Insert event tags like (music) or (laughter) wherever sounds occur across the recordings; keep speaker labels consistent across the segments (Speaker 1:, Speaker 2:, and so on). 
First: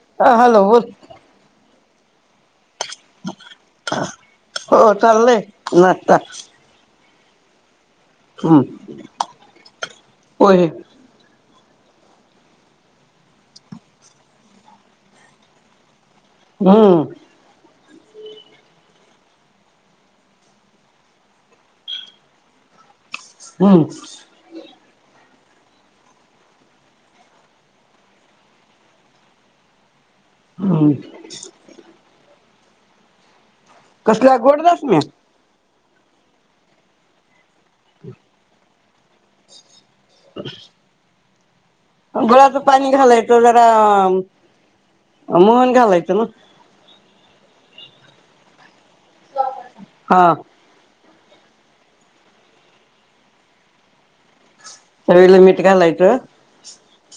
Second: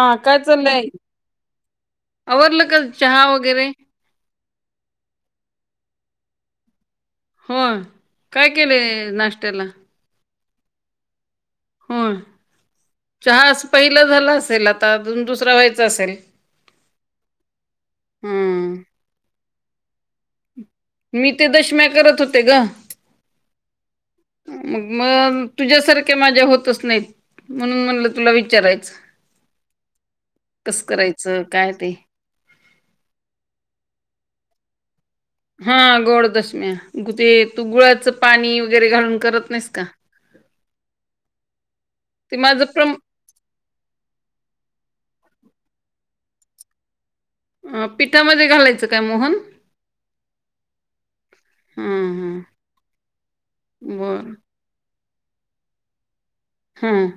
Speaker 1: हा काय
Speaker 2: हॅलो बोल
Speaker 1: चाललंय, आवरलं का चहा वगैरे?
Speaker 2: (unintelligible) हो चाललंय, नाता
Speaker 1: हो, काय केलय नाश्त्याला?
Speaker 2: होय.
Speaker 1: हो, चहा अस पहिलं झालं असेल, आता अजून दुसरा व्हायचा, असेल?
Speaker 2: हम्म.
Speaker 1: हम्म. मी, ते दशम्या करत होते, गं.
Speaker 2: हम्म.
Speaker 1: मग-म तुझ्यासारखे माझे होतच नही, म्हणून म्हणलं तुला विचारायचं. कस
Speaker 2: हम्म
Speaker 1: करायचं, काय ते?
Speaker 2: कसल्या, गोड दशम्या?
Speaker 1: हां, गोड दशम्या म ते तू गुळाचं पाणी वगैरे, घालून करत नाहीस का? ते
Speaker 2: गुळाचं
Speaker 1: माझं
Speaker 2: पाणी
Speaker 1: प्रम
Speaker 2: घालायच, जरा मोहन घालायचं ना?
Speaker 1: अ पिठामध्ये घालायचं का, मोहन?
Speaker 2: हा
Speaker 1: ह्म हं, बर
Speaker 2: चवीला मीठ घालायचं.
Speaker 1: ह्म.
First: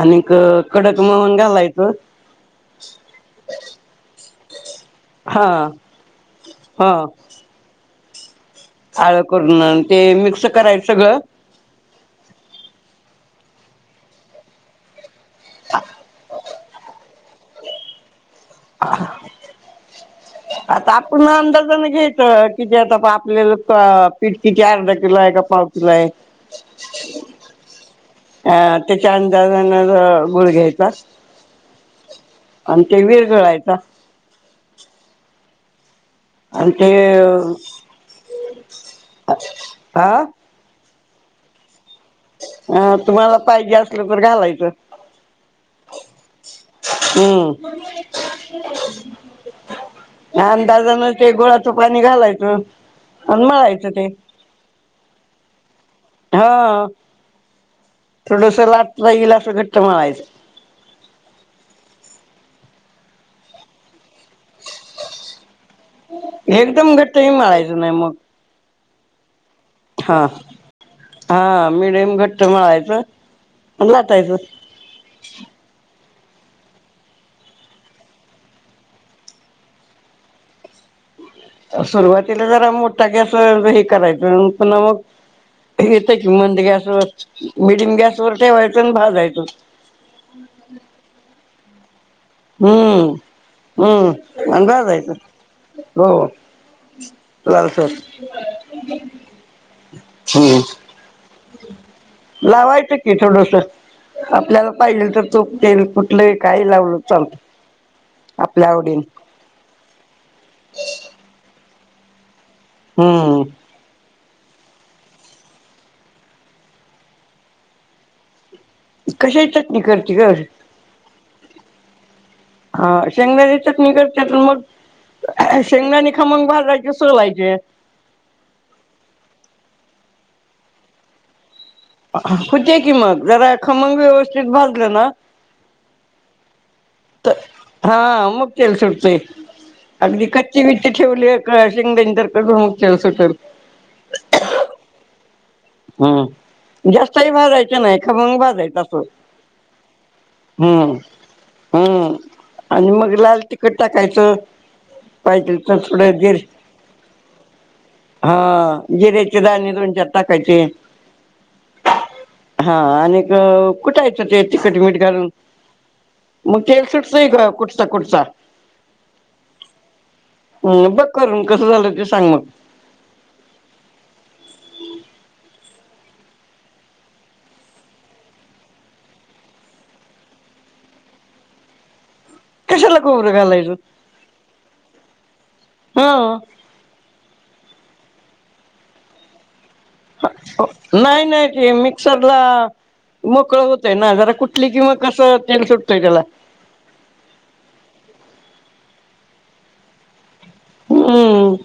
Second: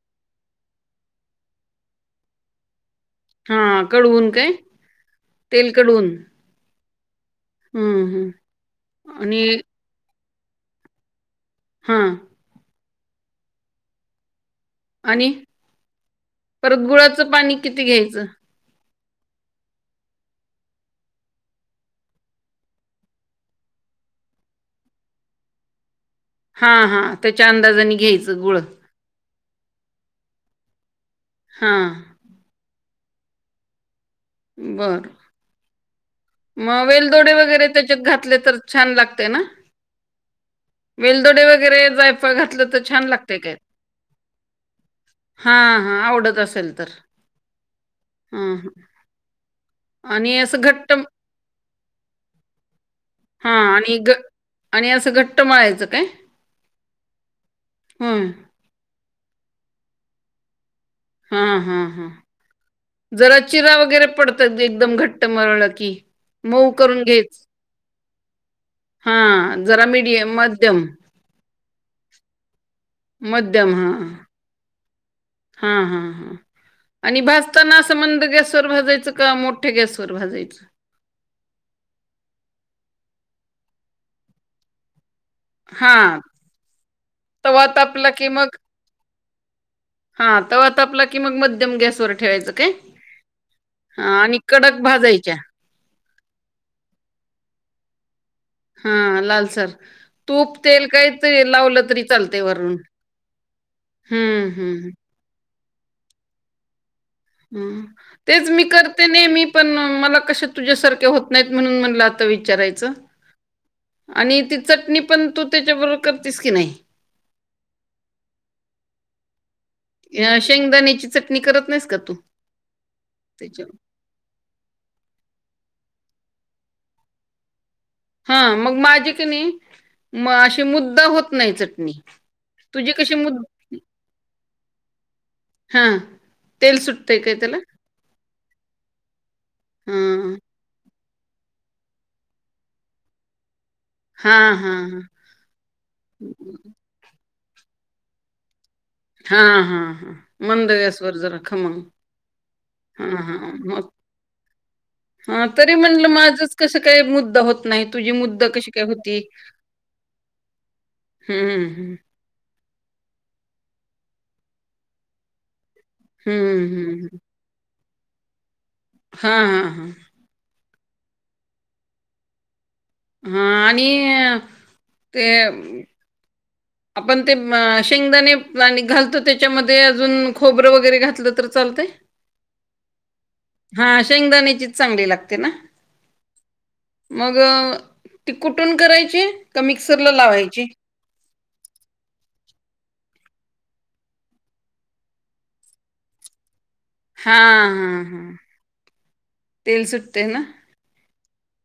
Speaker 2: आणिक्, कडक मोहन घालायचं.
Speaker 1: हां, कडवून काय?
Speaker 2: हां, हा.
Speaker 1: ह्म ह्म.
Speaker 2: आळं करून, ते मिक्स करायचं सगळं.
Speaker 1: ह्म. आणि, परत गुळाचं पाणी, किती घ्यायचं?
Speaker 2: ह (inaudible) आता आपण अंदाजान घ्यायच, किती आता आपल्याला, पिट कीती अर्धा किलो हाय का, पाव किलो आहे?
Speaker 1: हां हां, त्याच्या अंदाजाने, घ्यायचं गुळ.
Speaker 2: अ त्याच्या अंदाजान गुळ घ्यायचा.
Speaker 1: हा.
Speaker 2: आणि ते विरगळायचा.
Speaker 1: बर.
Speaker 2: आणि
Speaker 1: मग
Speaker 2: ते
Speaker 1: वेलदोडे वगैरे त्याच्यात घातले तर छान लागते ना?
Speaker 2: हा
Speaker 1: वेलदोडे वगैरे जायफळ घातलं तर
Speaker 2: अ
Speaker 1: छान
Speaker 2: तुम्हाला
Speaker 1: लागतय काय?
Speaker 2: पाहिजे असलं तर घालायचं
Speaker 1: हा हा. आवडत असेल तर.
Speaker 2: हम्.
Speaker 1: हं, हं. आणि असं घट्ट
Speaker 2: अंदाजान ते गुळाचं पाणी घालायचं आणि
Speaker 1: हां
Speaker 2: मळायचं ते.
Speaker 1: घ आणि असं घट्ट मळायचं काय?
Speaker 2: हो.
Speaker 1: हं.
Speaker 2: थोडस लाटता येईल अस घट्ट मळायचं.
Speaker 1: हम् हम् हम्. जरा चिरा वगैरे पडतात एकदम घट्ट मळलं की. मऊ
Speaker 2: एकदम
Speaker 1: करून
Speaker 2: घट्टही मळायचं नाही मग.
Speaker 1: हा. जरा
Speaker 2: हा
Speaker 1: मीडियम मध्यम.
Speaker 2: हा मिडियम घट्ट मळायचं
Speaker 1: मध्यम हा.
Speaker 2: आणि लाटायचं
Speaker 1: हा हा हा. आणि भाजताना असं मंद गॅसवर भाजायचं का मोठ्या गॅसवर भाजायचं?
Speaker 2: सुरुवातीला जरा मोठा गॅस हे करायचं पुन्हा मग येत
Speaker 1: हां
Speaker 2: कि मंद गॅसवर,
Speaker 1: तवा
Speaker 2: मिडियम
Speaker 1: तापला
Speaker 2: गॅसवर ठेवायचं आणि भाजायचं.
Speaker 1: हा. तवा तापला कि मग मध्यम गॅसवर ठेवायचं काय?
Speaker 2: हं
Speaker 1: हां
Speaker 2: हं.
Speaker 1: आणि
Speaker 2: मग
Speaker 1: कडक
Speaker 2: भाजायचं.
Speaker 1: भाजायच्या
Speaker 2: हो. लालसर.
Speaker 1: हा. लालसर. तूप,
Speaker 2: हम्म
Speaker 1: तेल काय ते लावलं तरी चालतय वरन.
Speaker 2: लावायचं की आपल्याला पाहिजे तस तुप, तेल कुठलंही काही लावल तरी चालतय.
Speaker 1: हं. तेच मी करते नेहमी पण मला कशे तुझ्यासारख्या होत नाहीत म्हणून म्हणल आज विचारायचं.
Speaker 2: हम्म
Speaker 1: आणि ती चटणी पण तू त्याच्याबरोबर करतेस की नाही?
Speaker 2: कशाची चटणी करते? ग
Speaker 1: शेंगदाण्याची चटणी करत नाहीस का तू?
Speaker 2: हा
Speaker 1: त्याच्यावर?
Speaker 2: शेंगदाण्याची चटणी करते तर मग शेंगदाणे खंमग भाजायचे, सोलायचे.
Speaker 1: हा. मग माझी की नाही मग अशी मुद्द होत नाही चटणी.
Speaker 2: हुत्या
Speaker 1: तुझी
Speaker 2: कि
Speaker 1: कशी
Speaker 2: मग.
Speaker 1: मुद
Speaker 2: जरा खमंग व्यवस्थित भाजलं ना
Speaker 1: हा‌. तेल सुटतंय
Speaker 2: तर
Speaker 1: काय त्याला?
Speaker 2: हा. मग तेल सुटतय. अगदी
Speaker 1: हां,
Speaker 2: कच्ची ठेवली का शिंगदाणी तर कसं मग तेल सुटल.
Speaker 1: हा हा हा.
Speaker 2: हम्. जास्तही भाजायचं नाही खमंग भाजायचा आ
Speaker 1: हा हा हा‌ मंद गॅस वर जरा खमंग.
Speaker 2: हम्म आणि
Speaker 1: हां,
Speaker 2: मग लाल
Speaker 1: हां.
Speaker 2: तिखट
Speaker 1: मग
Speaker 2: टाकायचं.
Speaker 1: हां,
Speaker 2: पाहिजेल
Speaker 1: तरी
Speaker 2: तर थोड
Speaker 1: म्हणलं
Speaker 2: जर.
Speaker 1: माझंच कसं काय मुद्दा होत नाही, तुझी
Speaker 2: हा.
Speaker 1: मुद्दा कशी काय होती?
Speaker 2: जिरेचे दाणे दोन-चार का ची
Speaker 1: हं, हं.
Speaker 2: हा. आणिक कुठे यचं ते तिकटमीट घालून. मग
Speaker 1: हं,
Speaker 2: तेल
Speaker 1: हं,
Speaker 2: सुटते कुटता कुटता.
Speaker 1: हा हा हा
Speaker 2: हम्म बघ करून कसं झालं ते सांग मग
Speaker 1: हा आणि ते आपण ते शेंगदाणे आणि घालतो त्याच्यामध्ये अजून खोबरं वगैरे घातलं तर चालतय.
Speaker 2: कशाला खोबरं घालायचं
Speaker 1: हा शेंगदाण्याचीच चांगली लागते ना
Speaker 2: हा
Speaker 1: मग ती कुटून करायची का मिक्सरला लावायची?
Speaker 2: नाही नाही ते मिक्सरला मोकळं होतय ना जरा कुटले की मग कसं तेल सुटतोय त्याला
Speaker 1: हा हा हा तेल सुटते ना
Speaker 2: हम्म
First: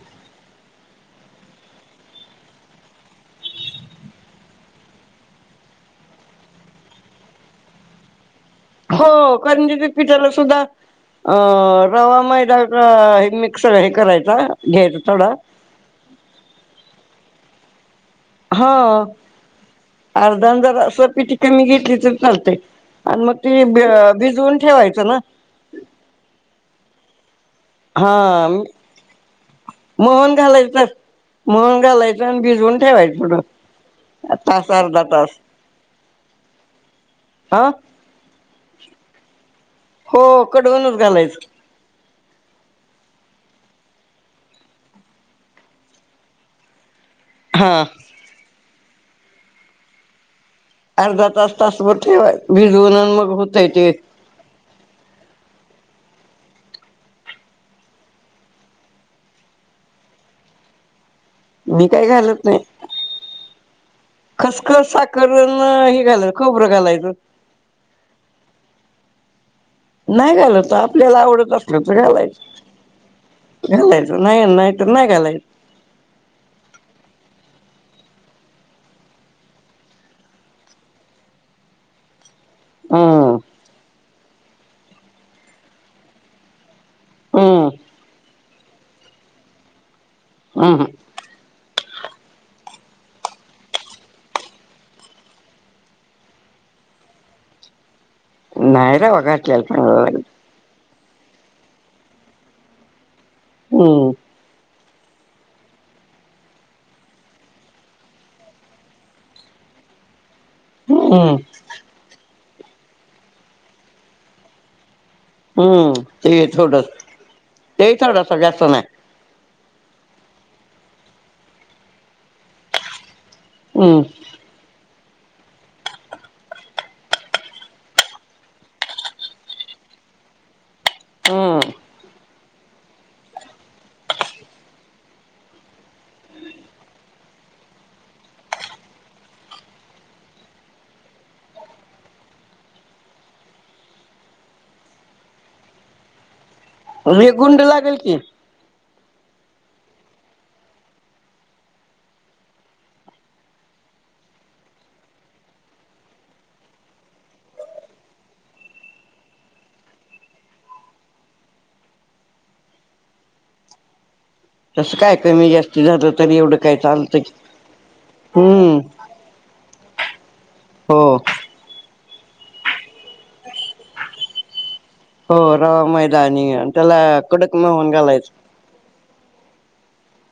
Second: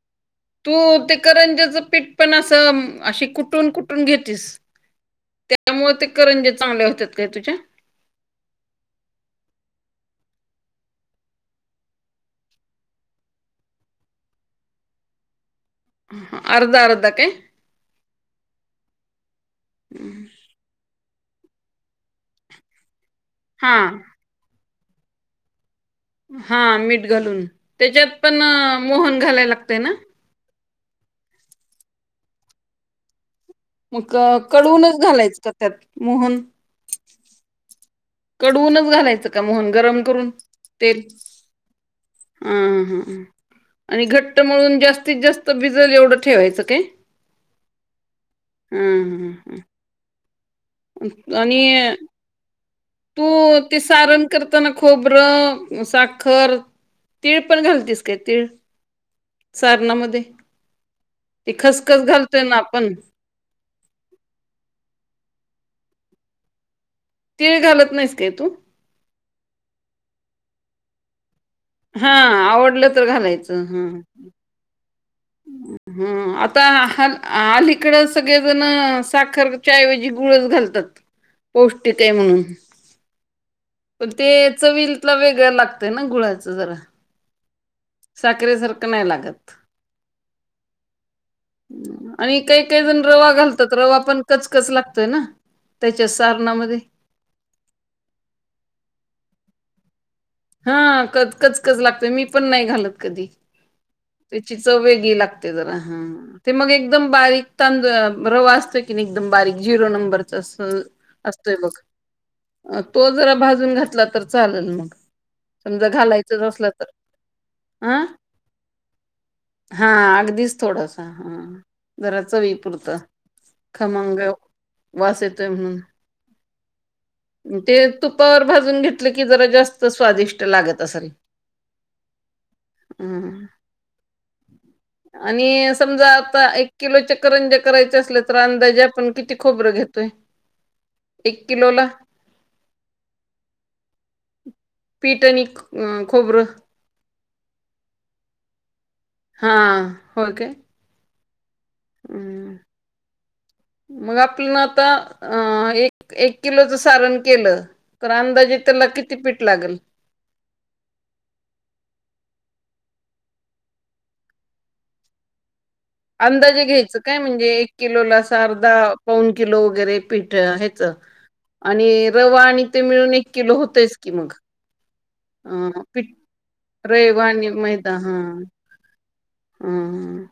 Speaker 1: तू ते करंजाचं पीठ पण असं अशी कुटून कुटून घेेतीस. त्यामुळ ते करंजे चांगल्या होत्यात काय तुझ्या
Speaker 2: हो करंजीच्या पिठाला सुद्धा अ रवा मैदा हे मिक्सर हे करायचा घ्यायचं थोडं
Speaker 1: अर्ध अर्ध काय
Speaker 2: हा अर्ध अर्ध असं पिठी कमी घेतली तर चालतंय आणि मग ते
Speaker 1: हां,
Speaker 2: भिजवून ठेवायचं ना
Speaker 1: हा मीठ घालून त्याच्यात
Speaker 2: हा
Speaker 1: पण मोहन घालाय लागतय ना
Speaker 2: मोहन घालायचं पण मोहन घालायचं आणि भिजवून ठेवायचं थोडं
Speaker 1: मग
Speaker 2: तास
Speaker 1: कडवूनच घालायचं का त्यात मोहन
Speaker 2: आ
Speaker 1: कडवूनच घालायचं का मोहन गरम करून
Speaker 2: कडवूनच
Speaker 1: तेल
Speaker 2: घालायचं
Speaker 1: आ हा हा आणि घट्ट मळून जास्तीत जास्त भिजल एवढं ठेवायचं काय
Speaker 2: हां
Speaker 1: हम्म हम्म हम्म
Speaker 2: अर्धा तास तास
Speaker 1: आणि
Speaker 2: ठेवा भिजवून
Speaker 1: तू
Speaker 2: मग होतय
Speaker 1: ते सारण करताना खोबरं साखर तीळ पण घालतीस काय तीळ सारणामध्ये ते
Speaker 2: मी
Speaker 1: खसखस
Speaker 2: काय घालत
Speaker 1: घालतोय ना
Speaker 2: नाही.
Speaker 1: आपण
Speaker 2: खसखस साखर अन् हे घालायच खोबरं घालायचं.
Speaker 1: तीळ घालत नाहीस काय तू
Speaker 2: नाही घालत आपल्याला आवडत असल तर
Speaker 1: हा आवडलं तर
Speaker 2: घालायचं घालायचं नाही नाही तर नाही घालायचं.
Speaker 1: हम्म आता अलीकड सगळेजण साखर च्याऐवजी गुळच घालतात पौष्टिक ये म्हणून
Speaker 2: हम्म
Speaker 1: पण ते चवीला वेगळं लागतय ना गुळाच जरा
Speaker 2: ह
Speaker 1: साखरेसारखं नाही लागत.
Speaker 2: हम्म हम्म
Speaker 1: आणि काही काही जण रवा घालतात रवा पण कचकच लागतोय ना त्याच्या सारणामध्ये
Speaker 2: नाही रे
Speaker 1: हां कच कच कच लागतय मी पण नाही घालत कधी.
Speaker 2: हम्म.
Speaker 1: त्याची चव वेगळी लागते जरा हां. ते मग एकदम बारीक तां रवा असतो कीनी एकदम बारीक झिरो नंबर तस
Speaker 2: हम्म
Speaker 1: असतोय बग तो जरा भाजून घातला तर चालल मग. समजा
Speaker 2: हम्म
Speaker 1: घालायचंच
Speaker 2: ते
Speaker 1: असलं तर
Speaker 2: थोडस ते
Speaker 1: हं
Speaker 2: थोडासा जास्त नाही
Speaker 1: हां अगदीच थोडासा, हां जरा चवीपुरतं.
Speaker 2: हम्म
Speaker 1: खमंग वास येतोय म्हणून, ते तुपावर भाजून घेतल की जरा जास्त स्वादिष्ट लागत असंल.
Speaker 2: ह
Speaker 1: हम्. आणि समजा आता एक किलोच्या करंज्या करायचे असल्या तर अंदाजे आपण किती खोबरं घेतोय? एक किलो ला? पीठ आणि खबरं.
Speaker 2: व्ह ये गुंड लागल की.
Speaker 1: हां, होय काय? अं. मग आपल न आता अ एक एक किलोच सारण केलं तर अंदाजे त्याला किती पीठ लागल?
Speaker 2: तसं काय कमी जास्त
Speaker 1: अंदाजे घ्यायचं काय म्हणजे एक किलोला आस अर्धा
Speaker 2: हम्म
Speaker 1: पौन किलो वगैरे पीठ हेच
Speaker 2: हो
Speaker 1: आणि रवा आणि ते मिळून एक किलो होतयच की मग.
Speaker 2: हो
Speaker 1: ह
Speaker 2: रवा
Speaker 1: पिठ
Speaker 2: मैदानी त्याला
Speaker 1: रेवा आणी
Speaker 2: कडक मोहन
Speaker 1: मैदा हां.
Speaker 2: घालायचं
Speaker 1: अं हं.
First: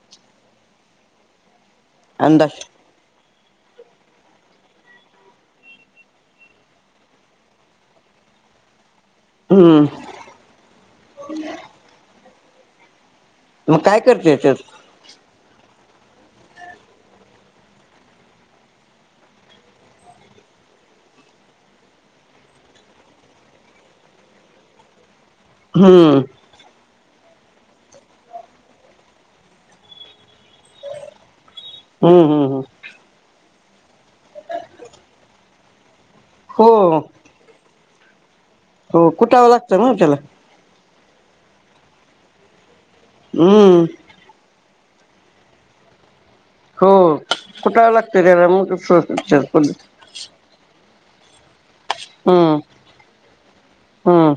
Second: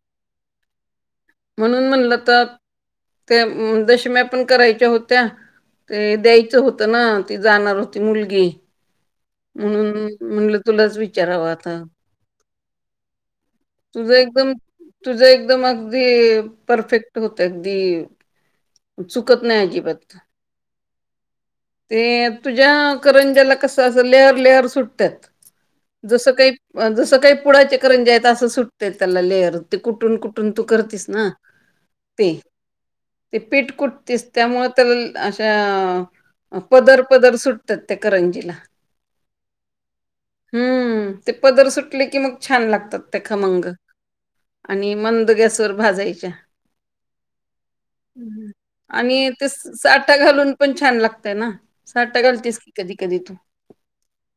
Speaker 1: म्हणून म्हणलं त
Speaker 2: अंदाज
Speaker 1: ते दशम्या पण करायच्या होत्या ते द्यायचं होतं ना ती जाणार होती मुलगी.
Speaker 2: हम्म
Speaker 1: म्हणून म्हटलं तुलाच विचारावं आता.
Speaker 2: मग काय
Speaker 1: तुझं
Speaker 2: करते
Speaker 1: एकदम
Speaker 2: त्यात
Speaker 1: तुझं एकदम अगदी परफेक्ट होतय अगदी चुकत नाही अजिबात. ते तुझ्या करंज्याला कस अस लेअर लेअर सुटत्यात,
Speaker 2: हम्म
Speaker 1: जसं काही जसं काही पुळाचे करंज्या आहेत असं सुटत्यात त्याला लेअर ते कुठून कुठून तू करतीस ना. (inaudible)
Speaker 2: हम हम हम.
Speaker 1: ते पीठ कुटतीस त्यामुळे त्याला अशा पदर
Speaker 2: हो
Speaker 1: पदर सुट त्यात त्या करंजीला.
Speaker 2: हो कुठावं लागतं ना त्याला.
Speaker 1: हम्म ते पदर सुटले की मग छान लागतात त्या खमंग.
Speaker 2: हम्म
Speaker 1: आणि मंद गॅसवर भाजायच्या.
Speaker 2: हो कुठाव लागत त्याला म तस होत (unintelligible)
Speaker 1: साटा घालून पण छान लागतय ना साटा
Speaker 2: हम्म
Speaker 1: घालतेस की कधी कधी तू.
Speaker 2: हम्म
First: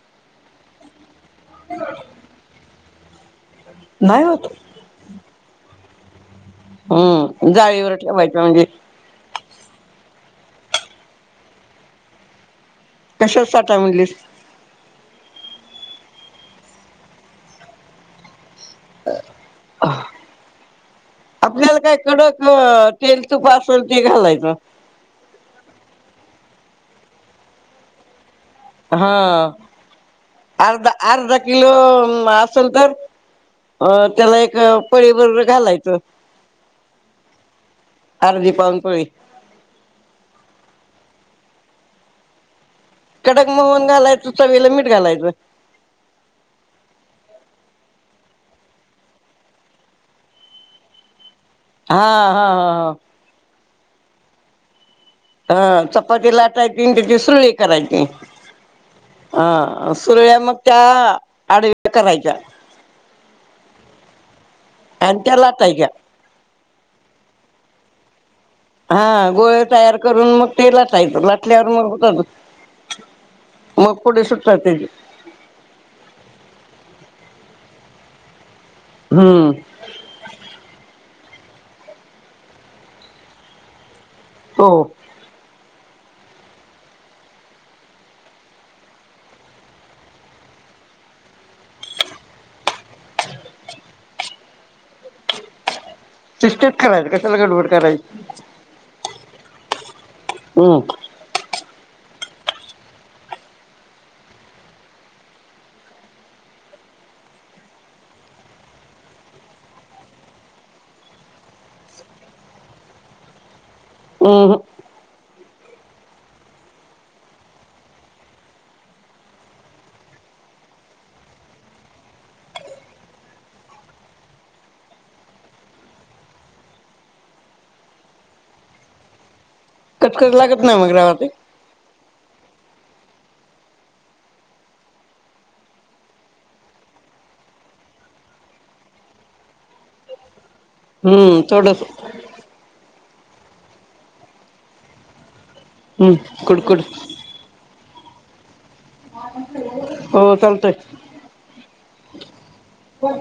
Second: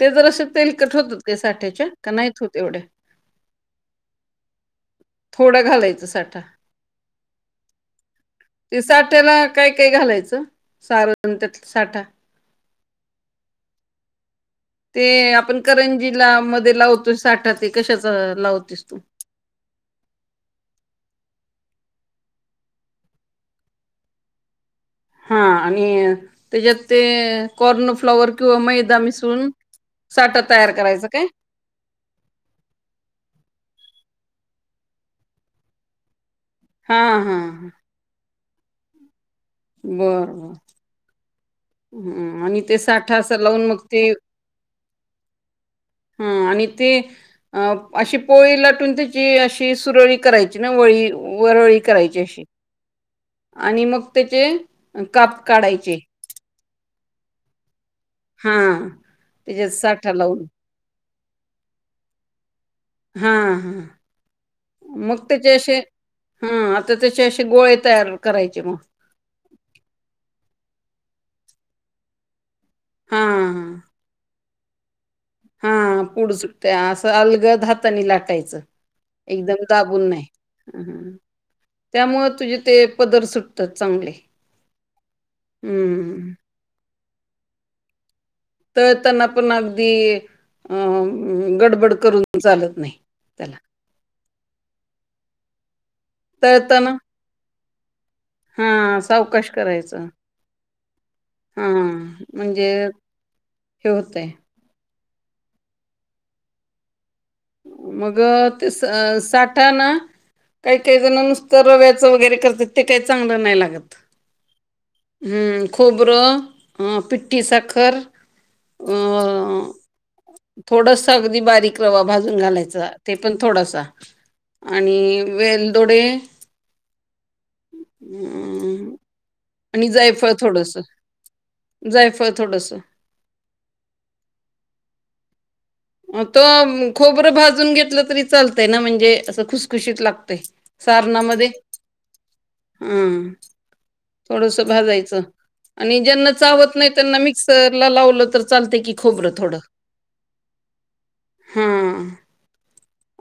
Speaker 1: ते जरास तेलकट होतात का साठ्याच्या? का नाहीत होते येवढ्या?
Speaker 2: नाही होत
Speaker 1: थोडं घालायचं साठा.
Speaker 2: हम्म जाळीवर ठवायचं म्हणजे
Speaker 1: ते साठ्याला काय काय घालायचं? सारण त्यात साठा
Speaker 2: कशाचं साठा म्हणलीस?
Speaker 1: ते आपण करंजीला मध्ये लावतोय साठा ते कशाचं लावतीस तू?
Speaker 2: आपल्याला काय कडक तेल तुप असंल ते घालायचं.
Speaker 1: हा आणि त्याच्यात ते कॉर्न फ्लॉवर किंवा मैदा मिसळून
Speaker 2: हा
Speaker 1: साठा तयार करायचं काय?
Speaker 2: लोम असंल तर? अ त्याला एक पळीभर घालायचं.
Speaker 1: हा हा.
Speaker 2: अर्धी पाऊण पळी.
Speaker 1: बर बर. हम्म आणि ते सा
Speaker 2: कडक मोहन घालायचं चवीला मीठ घालायचं.
Speaker 1: हा आणि ते अ अशी पोळी लाटून त्याची अशी सुरळी करायची ना वळी वरळी
Speaker 2: हा
Speaker 1: करायची अशी
Speaker 2: हा हा
Speaker 1: आणि मग त्याची
Speaker 2: ह चपाती लाटायची अन त्याची सुरळी करायची.
Speaker 1: हा. त्याच्यात
Speaker 2: हा
Speaker 1: साठा
Speaker 2: सुरळ्या
Speaker 1: लावून
Speaker 2: मग त्या आडव्या करायच्या.
Speaker 1: हा हा
Speaker 2: आणि
Speaker 1: मग
Speaker 2: त्या
Speaker 1: त्याचे असे
Speaker 2: लाटायच्या
Speaker 1: हा आता त्याचे असे गोळे तयार करायचे मग.
Speaker 2: हा गोळे तयार करून मग ते लाटायचं लाटल्यावर मग
Speaker 1: हा हा
Speaker 2: मग कोड सुटताय त्याचे
Speaker 1: हा पुढ सुटतंय असं अलगद हातानी लाटायचं
Speaker 2: हम्म
Speaker 1: एकदम दा बून नाही त्यामुळे तुझे ते पदर सुटतात चांगले.
Speaker 2: हो.
Speaker 1: हम्म. तर त्यांना पण अगदी. अं गडबड करून चालत नाही त्याला. (inaudible)
Speaker 2: शिस्तात
Speaker 1: तळताना
Speaker 2: करायचं कशाला गडबड करायची?
Speaker 1: हा सावकाश करायचं.
Speaker 2: हम्म
Speaker 1: हा म्हणजे हे होतंय मग ते साठा ना काही काही जण नुसतं रव्याचं वगैरे करतात ते काही चांगलं नाही लागत.
Speaker 2: हम्म
Speaker 1: हम्म खोबरं, पिठी साखर अ थोडस अगदी बारीक रवा भाज जून घालायचा ते पण थोडासा आणि वेलदोडे हम्म आणि जायफळ
Speaker 2: कटकट लागत
Speaker 1: थोडंस
Speaker 2: नाही मग रवा ते
Speaker 1: जायफळ थोडंसं. त खोबरं भाजून घेतलं तरी चालतंय ना म्हणजे असं खुसखुशीत लागतंय.
Speaker 2: हम्म
Speaker 1: सारणामध्ये
Speaker 2: थोडस
Speaker 1: हा थोडंसं भाजायचं. आणि
Speaker 2: हम्म
Speaker 1: ज्यांना चावत
Speaker 2: कुडकुड
Speaker 1: नाही त्यांना मिक्सरला लावलं तर चालतयं की खोबरं थोडं.
Speaker 2: हो चालतय.
Speaker 1: हां.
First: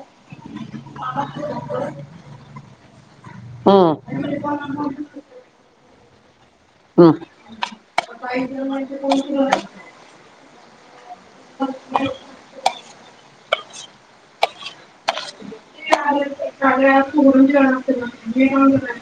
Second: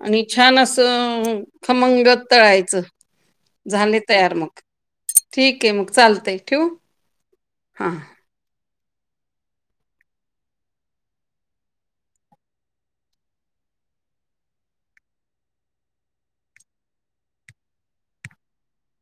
Speaker 1: आणि छान असं खमंग तळायचं.
Speaker 2: हो.
Speaker 1: झाले तयार मग ठीक आहे मग चालतय ठीव
Speaker 2: हं
Speaker 1: हां
Speaker 2: (unintelligible) (unintelligible)